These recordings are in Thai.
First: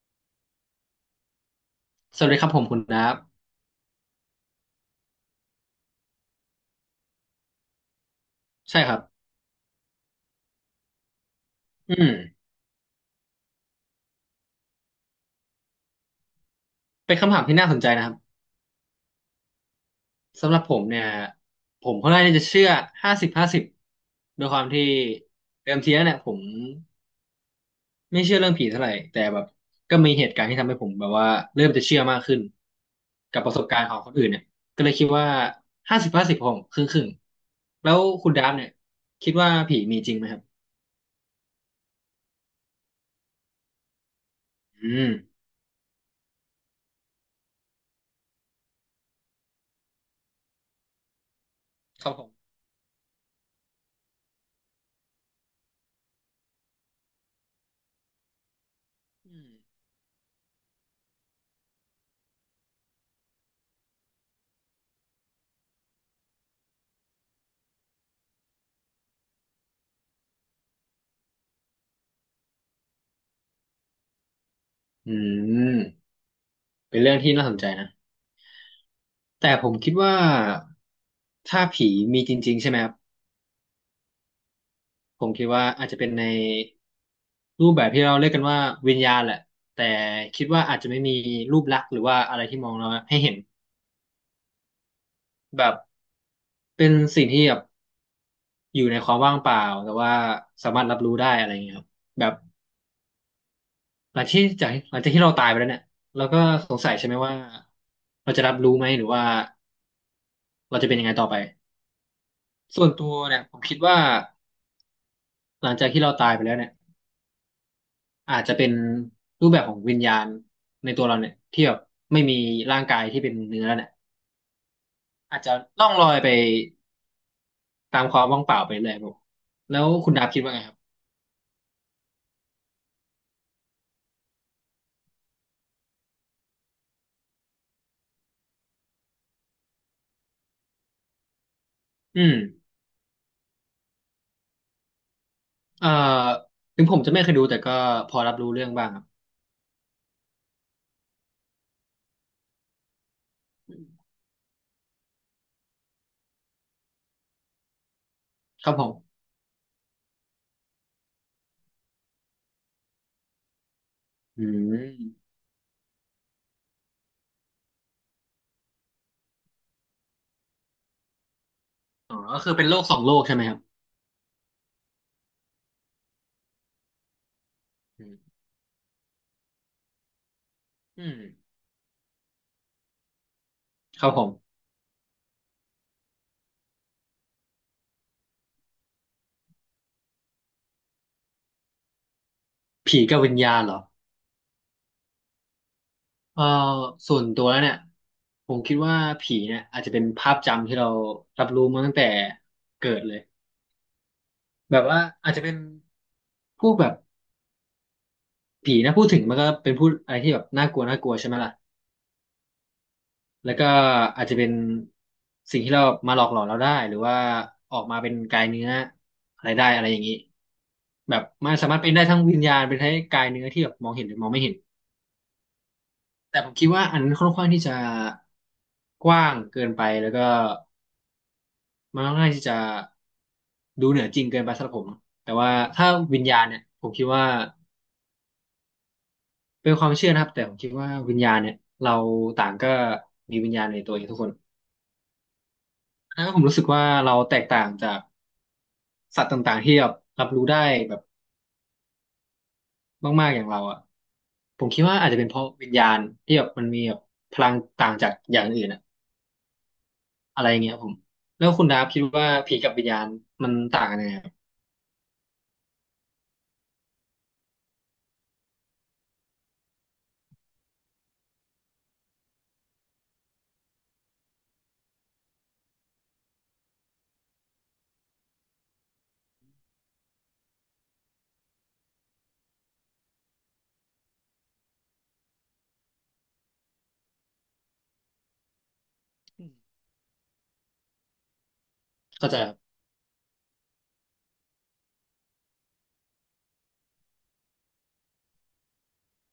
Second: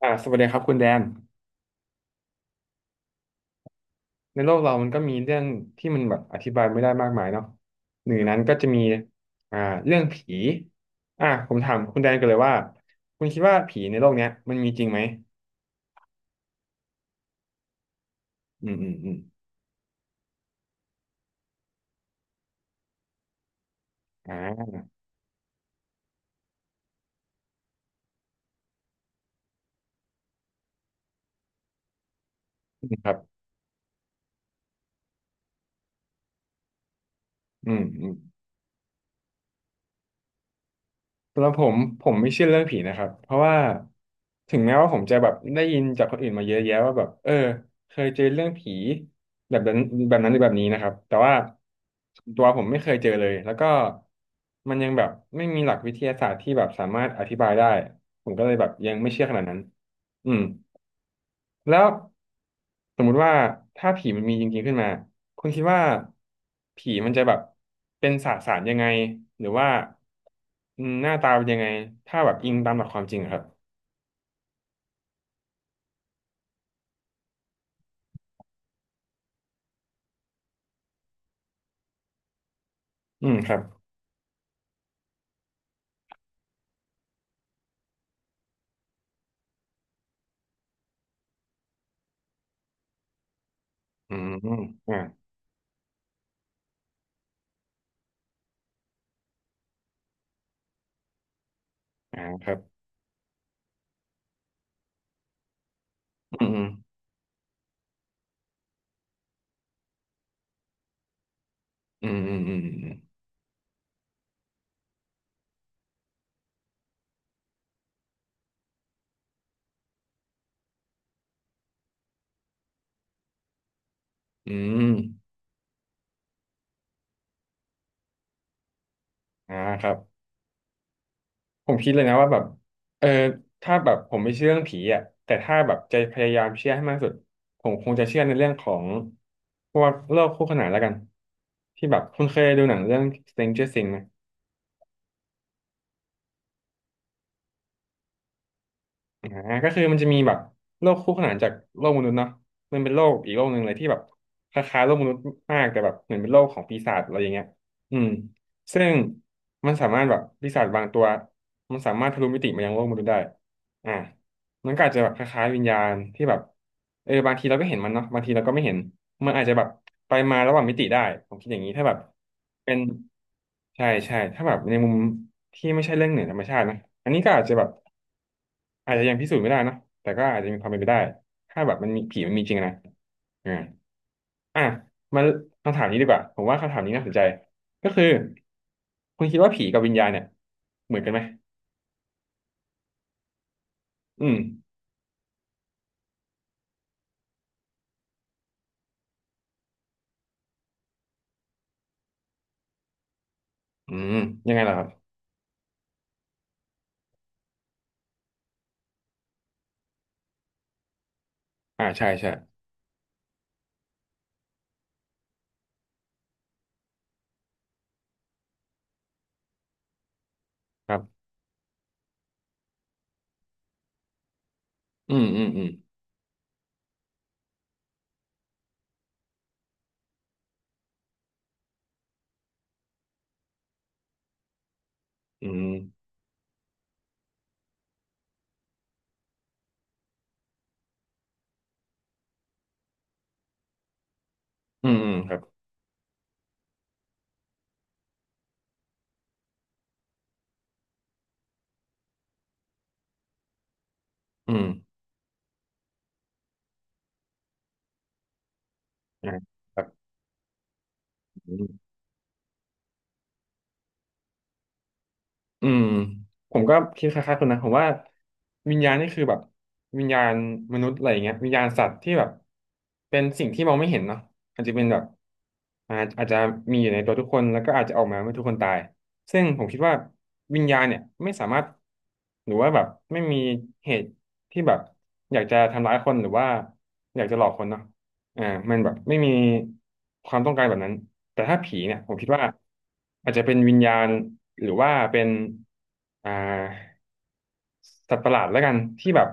สวัสดีครับคุณแดนสวัสดีครับผมคุณดับในโลกเรามันก็มีเรื่องที่มันแบบอธิบายไม่ได้มากมายเนาะหนึ่งในนั้นก็จะใช่มีครับอ่าเรื่องผีผมถามอืคุณแดมนกันเลยว่าคุณคิดว่าผีในโลกเนี้ยมันมีจริงไหมเป็นคำถามที่น่าสนใจนะครับอืมอืมอืมสำหรับผมเนี่ยผมค่อนข้างที่จะเชื่อห้าสิบห้าสิบด้วยความอ่าที่เดิมทีแล้วเนี่ยผมไม่เชื่อเรื่องผีเท่าไหร่แต่แบบก็มีเหตุการณ์ที่ทำให้ผมแบบว่าเริ่มจะเชื่อมากขึ้นครักับบประสบการณ์ของคนอื่นเนี่ยก็เลยคิดว่าห้าสิบห้าสิบผมครึ่งครึ่งอืมแล้วอืม คุณดับเนี่ยคิดว่าผีมีจริงไหมครับสำหรับผมไม่เชื่อเรื่องผีนะครับเพราะว่าถึงแม้ว่าอืผมมจะแบบได้ยินจากคนอื่นมาเยอะแยะว่าแบบเคยเจอเรื่องผีแบบนั้นแบบนั้นหรือแบบนี้นะครับแต่ว่าครับผมตัวผมไม่เคยเจอเลยแล้วก็มันยังแบบไม่มีหลักวิทยาศาสตร์ที่แบบสามารถอธิบายได้ผมก็เลยแบบยังไม่เชื่อขอืนาดมนั้นอืม แล้วสมมุติว่าถ้าผีมันมีจริงๆขึ้นมาคุณคิดว่าผีมันจะแบบเป็นสสารยังไงหรือว่าอืมหน้าตาเป็นยังไงถ้าแบบอิงตามหลักความจริงอะครับอืมเป็นเรื่องที่น่าสนใจนะ แต่ผมคิดว่าถ้าผีมีจริงๆใช่ไหมครับอืมครับผมคิดว่าอาจจะเป็นในรูปแบบที่เราเรียกกันว่าวิญญาณแหละแต่คิดว่าอาจจะไม่มีรูปลักษณ์หรือว่าอะไรที่มองเราให้เห็นอืมอ่าแบบเป็นสิ่งที่แบบอยู่ในความว่างเปล่าแต่ว่าสามารถรับรู้ได้อะไรอย่างเงี้ยครับอ่าแบบครับหลังจากที่เราตายไปแล้วเนี่ยเราก็อืมสงสัยใช่ไหมว่าเราจะรับรู้ไหมหรือว่าเราจะเป็นยังไงต่อไปอืมอืมอืมส่อืวนมตัวเนี่ยผมคิดว่าหลังจากที่เราตายไปแล้วเนี่ย อาจจะเป็นรูปแบบของวิญญาณในตัวเราเนี่ยที่แบบไม่มีร่างกายที่เป็นเนื้อเนี่ยอืมอืมอาจจะล่องลอยไปตามความว่างเปล่าไปเลยครับผมอ่าแล้ควรับ คุณดาบคิดว่าไงครับผมคิดเลยนะว่าแบบเออถ้าแบบผมไม่เชื่อเรื่องผีอ่ะแต่ถ้าแบบจะพยายามเชื่อให้มากที่สุดผมคงจะเชื่อในเรื่องของพวกโลกคู่ขนานแล้วกันที่แบบอืคุณมเคยดูหนังเรื่อง Stranger Things ไหม เอ่อถึงผมจะไม่เคยดูแต่ก็พอรับรู้เรื่องบ้างครับอ่าก็คือมันจะมีแบบโลกคู่ขนานจากโลกมนุษย์เนาะมันเป็นโลกอีกโลกหนึ่งเลยที่แบบคล้ายๆโลกมนุษย์มากแต่แบบเหมือนเป็นโลกของปีศาจอะไรอย่างเงี้ยอืมครับซึ่ผงมมันสามารถแบบปีศาจบางตัวมันสามารถทะลุมิติมายังโลกมนุษย์ได้อ่าอืมันก็อาจจะแบบคมล้ายๆวิญญาณที่แบบบางทีเราก็เห็นมันเนาะบางทีเราก็ไม่เห็นมันอาจจะแบบไปมาระหว่างมิติได้ผมคิดอย่างนี้ถ้าแบบอ๋อก็คือเป็นเป็โลนกสองโลกใช่ไหมครับใช่ใช่ถ้าแบบในมุมที่ไม่ใช่เรื่องเหนือธรรมชาตินะอันนี้ก็อาจจะแบบ อืมอาจจะยังพิสูจน์ไม่ได้นะแต่ก็อาจจะมีความเป็นไปได้ อืมถ้าแบบมันมีผีมันมีจริงนะอ่าครับผมอ่ะมาคำถามนี้ดีกว่าผมว่าคำถามนี้น่าสนใจก็คือ คุณคิดว่าผีกับวิญญาณเนี่ยเหมือนกันไหมผีกับวิญญาณเหรออืมเอ่อส่วนตัวแล้วเนี่ยผมคิดว่าผีเนี่ยอาจจะเป็นภาพจำที่เรารับรู้มาตั้งแต่เกิดเลยอืมยังไงล่ะแบคบรับว่าอาจจะเป็น พวกแบบผีนะพูดถึงมันก็เป็นพูดอะไรที่แบบน่ากลัวน่ากลัวใช่ไหมล่ะใช่ใช่แล้วก็อาจจะเป็นสิ่งที่เรามาหลอกหลอนเราได้หรือว่าออกมาเป็นกายเนื้ออะไรได้อะไรอย่างนี้ครัแบบบมันสามารถเป็นได้ทั้งวิญญาณเป็นทั้งกายเนื้อที่แบบมองเห็นหรือมองไม่เห็นอืมอืมอืมแต่ผมคิดว่าอันนั้นค่อนข้างที่จะกว้างเกินไปแล้วก็มันค่อนข้างที่จะดูเหนือจริงเกินไปสำหรับผมแต่อืว่าถ้ามวิญญาณเนี่ยผมคิดว่า เป็นความเชื่อนะครับแต่ผมคิดว่าวิญญาณเนี่ยเราต่างก็มีวิญญาณในตัวเองทุกคนอืมอืมครับอันนั้นผมรู้สึกว่าเราแตกต่างจากสัตว์ต่างๆที่แบบรับรู้ได้แบบมากๆอย่างเราอ่ะอืผมมคิดว่าอาจจะเป็นเพราะวิญญาณที่แบบมันมีแบบพลังต่างจากอย่างอื่นอะอ่าครับ อะไรอย่างเงี้ยครับผมแล้วคุณดาฟคิดว่าผีกับวิญญาณมันต่างกันยังไงครับอืมผมก็คิดคล้ายๆคุนะผมว่าวิญญาณนี่คือแบบวิญญาณมนุษย์อะไรอย่างเงี้ยวิญญาณสัตว์ที่แบบเป็นสิ่งที่มองไม่เห็นเนาะอาจจะเป็นแบบอาจจะมีอยู่ในตัวทุกคนแล้วก็อาจจะออกมาเมื่อทุกคนตายซึ่งผมคิดว่าวิญญาณเนี่ยไม่สามารถหรือว่าแบบไม่มีเหตุที่แบบอยากจะทำร้ายคนหรือว่าอยากจะหลอกคนเนาะ อ่ามันแบบไม่มีความต้องการแบบนั้นแต่ถ้าผีเนี่ยผมคิเข้าดใจว่าครับอาจจะเป็นวิญญาณหรือว่าเป็นอ่าสัตว์ประหลาดแล้วกันที่แบบ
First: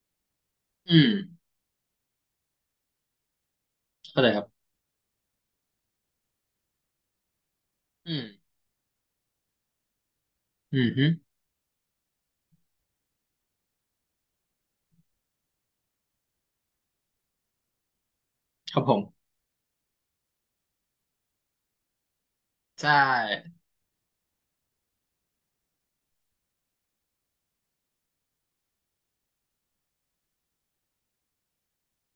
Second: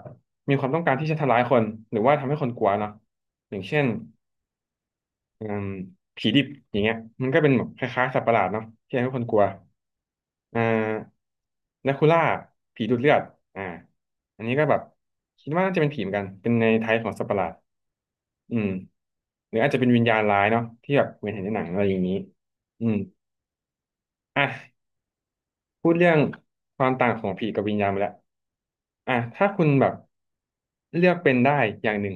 มีความต้องการอืที่มจะทำร้ายคนหรือว่าทำให้คนกลัวเนาะอย่างเช่นเข้าใจครับอืมผีดิบอย่างเงี้ยมันก็เป็นแบบคล้ายอืๆสัตมว์ประหลาดเนาะที่ทำให้คนกลัวอ่อืมฮึาแดคูล่าผีดูดเลือดอ่าอันนี้ก็แบบคิดว่าน่าจะเป็นผีเหมือนกันเป็นในไทยของสัตว์ประหลาด อืมครับผมหรืออาจจะเป็นวิญญาณร้ายเนาะที่แบบเหมือนเห็นในหนังอะไรอย่างนี้อืใช่มอ่ะพูดเรื่องความต่างของผีกับวิญญาณไปแล้วอ่ะถ้าคุณแบบเลือกเป็นได้อย่างหนึ่ง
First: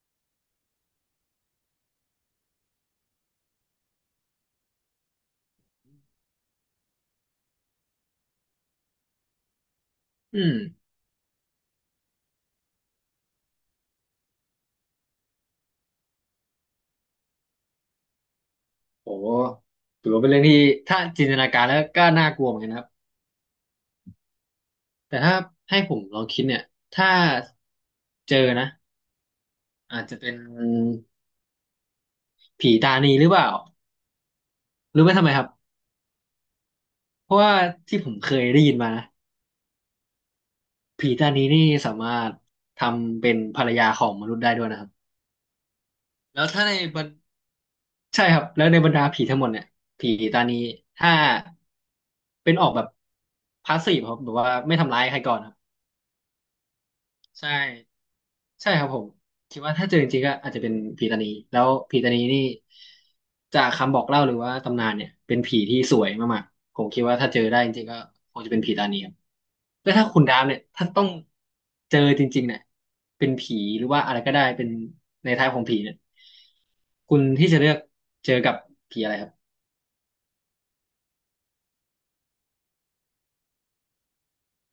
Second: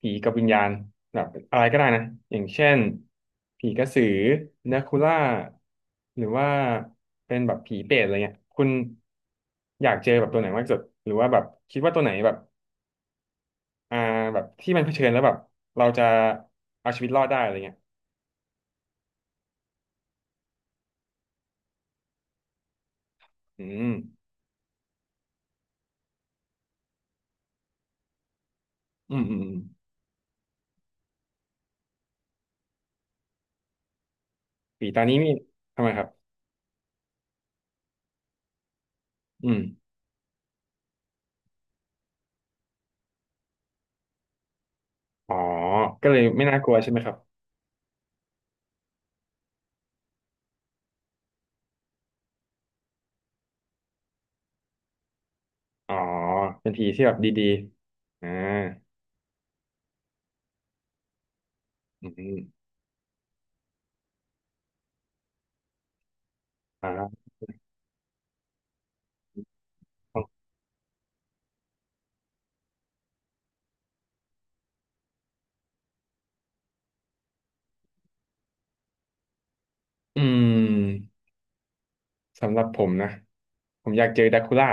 ผีกับวิญญาณแบบอะไรก็ได้นะอย่างเช่นผีกระสือเนคูล่าหรือว่าเป็นแบบผีเปรตอะไรเงี้ยคุณอยากเจอแบบตัอืวไหนมมากที่สุดหรือว่าแบบคิดว่าตัวไหนแบบอ่าแบบที่มันเผชิญแล้วแบบเราจะเอาชีวิตรอดได้อะไรเงี้ยโหถือว่าเป็นเรื่องที่ถ้าจินตนาการแล้วก็น่ากลัวเหมือนกันนะครับ อืม แต่ถ้าให้ผมลองคิดเนี่ยถ้าเจอนะอืมอืมอืมอาจจะเป็นผีตานีหรือเปล่าผีตารู้ไหมนี้ทำไมนี่ครับทำไมครับเพราะว่าที่ผมเคยได้ยินมานะอืมผีตานีนี่สามารถทำเป็นภรรยาของมนุษย์ได้ด้วยนะครับอ๋อก็เลยแล้ไม่วน่าถ้ากในลัวใช่ไหบมรรครับใช่ครับแล้วในบรรดาผีทั้งหมดเนี่ยผีตานีถ้าเป็นออกแบบพาสซีฟครับแบบว่าไม่ทำร้ายใครก่อนครับอ๋อเป็นผีที่แบบดีใช่ ๆอ่าใช่ครับผมคิดว่าถ้าเจอจริงๆก็อาจจะเป็นผีตานีแล้วผีอืตานีนี่มจากคำบอกเล่าหรือว่าตำนานเนี่ยเป็นผีที่สวยมากๆผมคิดว่าอ่าถ้าเจอได้จริงๆก็คงจะเป็นผีตานีครับแล้วถ้าคุณดามเนี่ยถ้าต้องเจอจริงๆเนี่ยเป็นผีหรือว่าอะไรก็ได้เป็นในท้ายของผีเนี่ยคุณที่จะเลือกเจอกับผีอะไรครับอืมสำหรับผมนะผมอยากเจอดราคูล่า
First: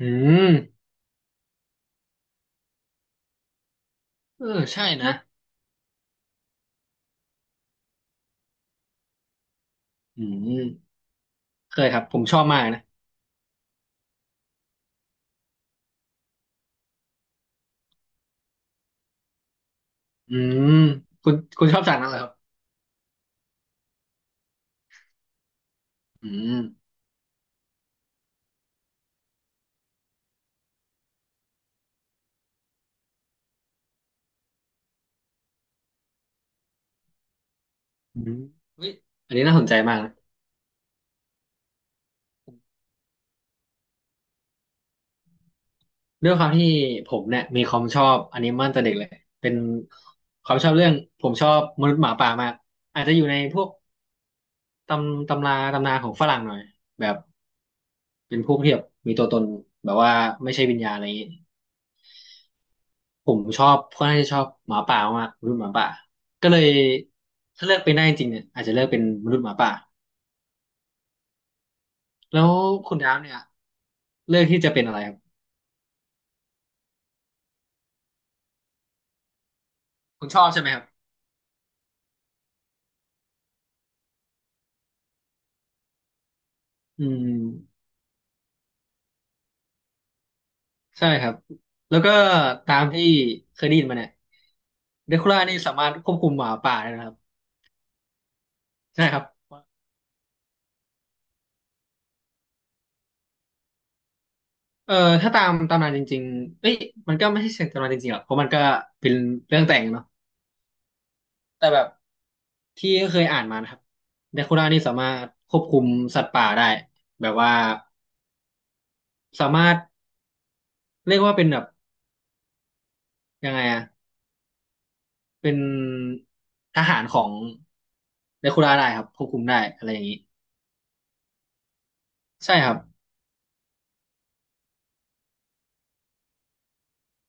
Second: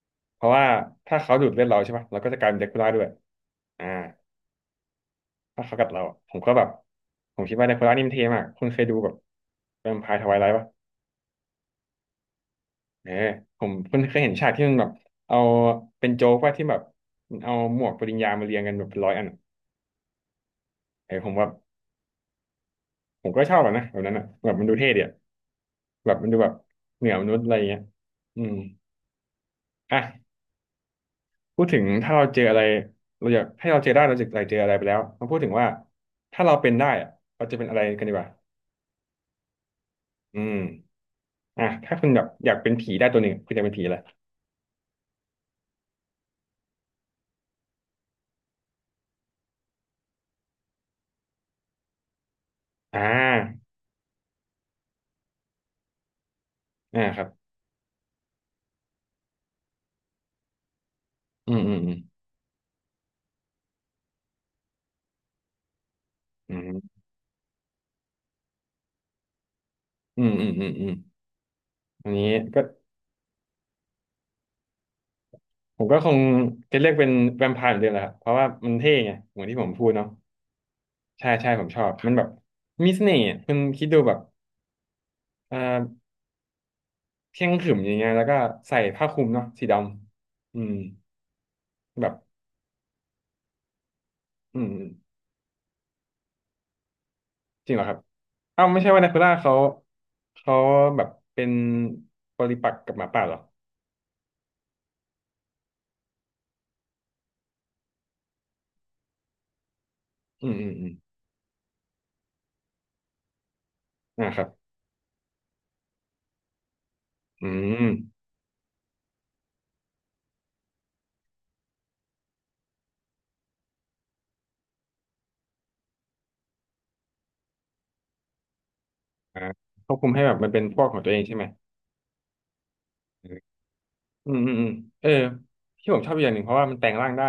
อืเพราะมว่าถ้าเขาดูดเลือดเราใช่ปะเราก็จะกลายเป็นดราคูล่าด้วยอ่าเออใช่นะถ้าเขากัดเราผมก็แบบผมคิดว่าดราคูล่านี่มันเท่มากคุณเคยดูแบบแวมไพร์ทอืไวไลท์ปะมเคยครับผมชอบมากนะเออผมคุณเคยเห็นฉากที่มันแบบเอาเป็นโจ๊กว่าที่แบบเอาหมวกปริญญามาเรียงกันแบบเป็นร้อยอัน อืมเออผคุมณแบบคุณชอบจากนั้นเหรอครับผมก็ชอบอะนะแบบนั้นอะแบบมันดูเท่ดีอะแบบมัอืนดูแบม บเหนือมนุษย์อะไรอย่างเงี้ยอืมอ่ะพูดถึงถ้าเราเจออะไรเราอยากให้เราเจอได้เราจะอยากเจออะไรไปแล้วมาพูดถึงว่าถ้าเราเป็นได้อะเราจะเป็นอะไรกันดีอืกว่ามเฮ้ยอันนี้น่าสนใจมากนะอืมอ่ะถ้าคุณแบบอยากเป็นผีได้ตัวหนึ่งคุณจะเป็นผีอะไรด้วยความที่ผมเนี่ยมีความชอบอนิเมะตั้งแต่เด็กเลยเป็นความชอบเรื่องผมชอบมนุษย์หมาป่ามากอ่อาจจะอยู่ในพาวกตำราตำนานของฝรั่งหน่อยอ่าแบบครับเป็นพวกที่แบบมีตัวตนแบบว่าไม่ใช่วิญญาณอะไรอย่างนี้อืมอืมอืมผมชอบค่อนข้างจะชอบหมาป่ามากมนุษย์หมาป่าก็เลยถ้าเลือกเป็นได้จริงๆเนี่ยอาจจะเลือกเป็นมนุษย์หมาป่าอืมอืมอืมอืมอืมอันนี้แล้วก็คุณดาวเนี่ยเลือกที่จะเป็นอะไรครับผมก็คงจะเลือกเป็นแวมไพร์เหมือนเดิมแหละครับเพราะว่ามันเท่ไงเหมือนที่ผมพูดเนาะ คุณชอบใช่ไหมครับใช่ใช่ผมชอบมันแบบมีเสน่ห์อะคุณคิดดูแบบเอ่ออืเที่ยงขรึมม อย่างเงี้ยแล้วก็ใส่ผ้าคลุมเนาะสีดำอืมใช่ครับแล้วก็แบบตามที่เคยได้ยินมาเนี่ยอืมเดคูล่านี่สามารถควบคุมหมาป่าได้นะครับจริงเหรอครับเอ้าไม่ใช่ว่าใช่นาคคูรัล่าเขาบเขาแบบเป็นปริปักษ์กับหมาป่าเหรอเอ่อถ้าตามตำนานจริงๆเอ้ยมันก็ไม่ใช่เสียงตำนานจริงๆหรอกเพราะมันก็เป็นเรื่องแต่งเนาะอืมอืมอืมแต่แบบที่เคยอ่านมานะครับนะเดครับคูล่านี่สามารถควบคุมสัตว์ป่าได้แบบอืว่ามสามารถเรียกว่าเป็นแบบยังไงอะเป็นทหารของเดคูล่าได้ครับควบคุอ่ามได้อะคไรวอบย่างคุมนี้ให้แบบมันเป็นพวกของตัวเองใช่ไหมใช่ครับอืมอืมอืมเออที่ผมชอบอีกอย่างหนึ่งเพราะว่ามันแปลงร่างได้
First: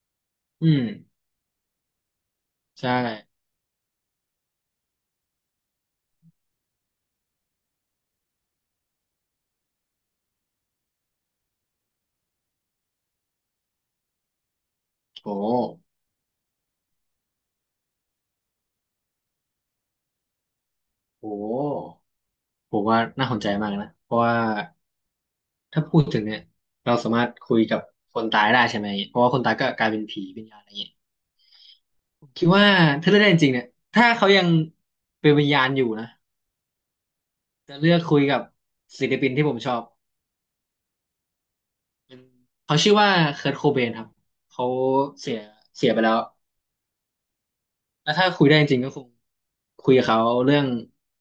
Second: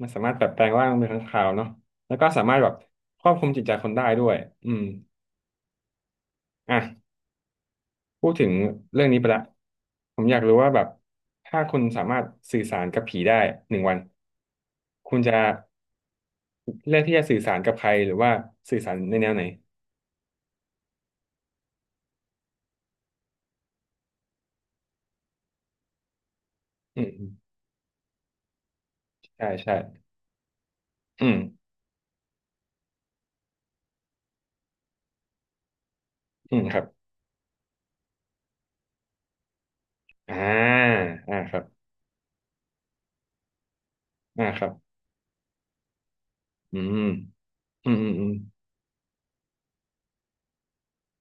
มันสามารถแบบแปลอืงมร่างเป็นค้างคาวเนาะแล้วก็สามารถแบบใช่ควบคุมจิตใจคนได้ด้วยอืม อ่ะพูดถึงเรื่องนี้ไปละผมอยากรู้ว่าแบบถ้าคุณสามารถสื่อสารกับผีได้1 วันคุณโอ้ จะเลือกที่จะสื่อสารกับใครหรือว่าสื่อสารในแนวไหนโอ้ผมว่าน่าสนใจมากนะเพราะว่าถ้าพูดถึงเนี่ยเราอืมสาอืมารมถคุยกับคนตายได้ใช่ไหมเพราะว่าคนใช่ตายก็ใช่กลายเป็นผีวิญญาณอะไรเงี้ยอืมผมคิดว่าถ้าเลือกได้จริงๆเนี่ยถ้าเขายังเป็นวิญญาณอยู่นะอืมครับจะเลือกคุยกับศิลปินที่ผมชอบอ่าอ่าครับเป็นเขาชื่อว่าเคิร์ตโคเบนครับอ่าคเขารับเสียเสียไปแล้วอืมอืมอืแล้มวอืถ้ามคุยได้จริงๆก็คงคุยกับเขาเรื่อง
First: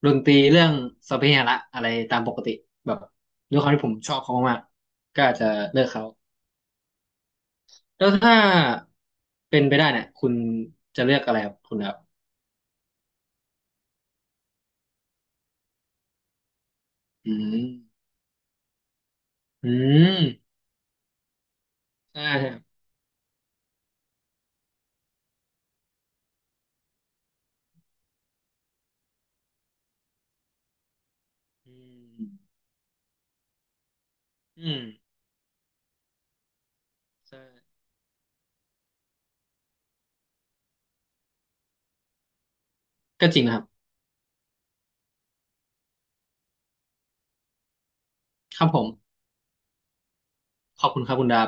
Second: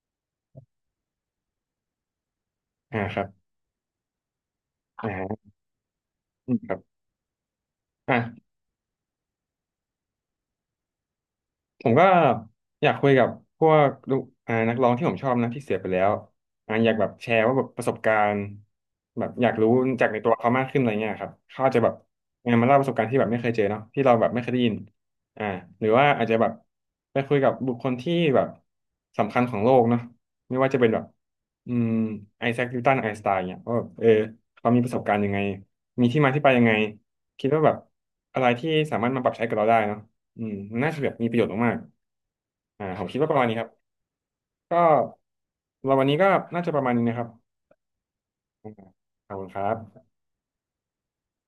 ดนตรีเรื่องสัพเพเหระอะไรตามปกติแบอ่าบครับด้วยความที่ผมชอบเขามากอ่ๆก็อาจาจะเลือกเขา อืมครับแล้วอ่ะ ถ้าเป็นไปได้เนี่ยคุณจะเลือกอะไรครับคุณผคมรับก็อยากคุยกับพวกลูกอ่านักร้องที่ผมชอบนะที่เสียไปแล้วอ่าอยากแบบแชอืร์ว่าแบบประสบมการณ์แบบอยากอืรู้จากมในตัวเขามากขึ้นอะไรเงี้ยครับเขาอาจจะแบบใช่คเออรับมาเล่าประสบการณ์ที่แบบไม่เคยเจอเนาะที่เราแบบไม่เคยได้ยินอ่าหรือว่าอาจจะแบบไปคุยกับบุคคลที่แบบสำคัญของโลกเนาะไม่ว่าจะเป็นแบบอือืมไอมแซคนิวตันไอน์สไตน์เนี่ยว่าแบบเอออืเขามีมประสบการณ์ยังไงมีที่มาที่ไปยังไงใช่คิดว่าแบบอะไรที่สามารถมาปรับใช้กับเราได้เนาะ อืมน่าจะแบบมีประโยชน์มากๆอ่าผมคิดก็ว่าปจระริมางณนะนี้ครัครับบก็เราวันนี้ก็น่าจะประมาณนี้นะครับครับผอ่ามขอบคุณครับขอบคุณครับคุณดาบ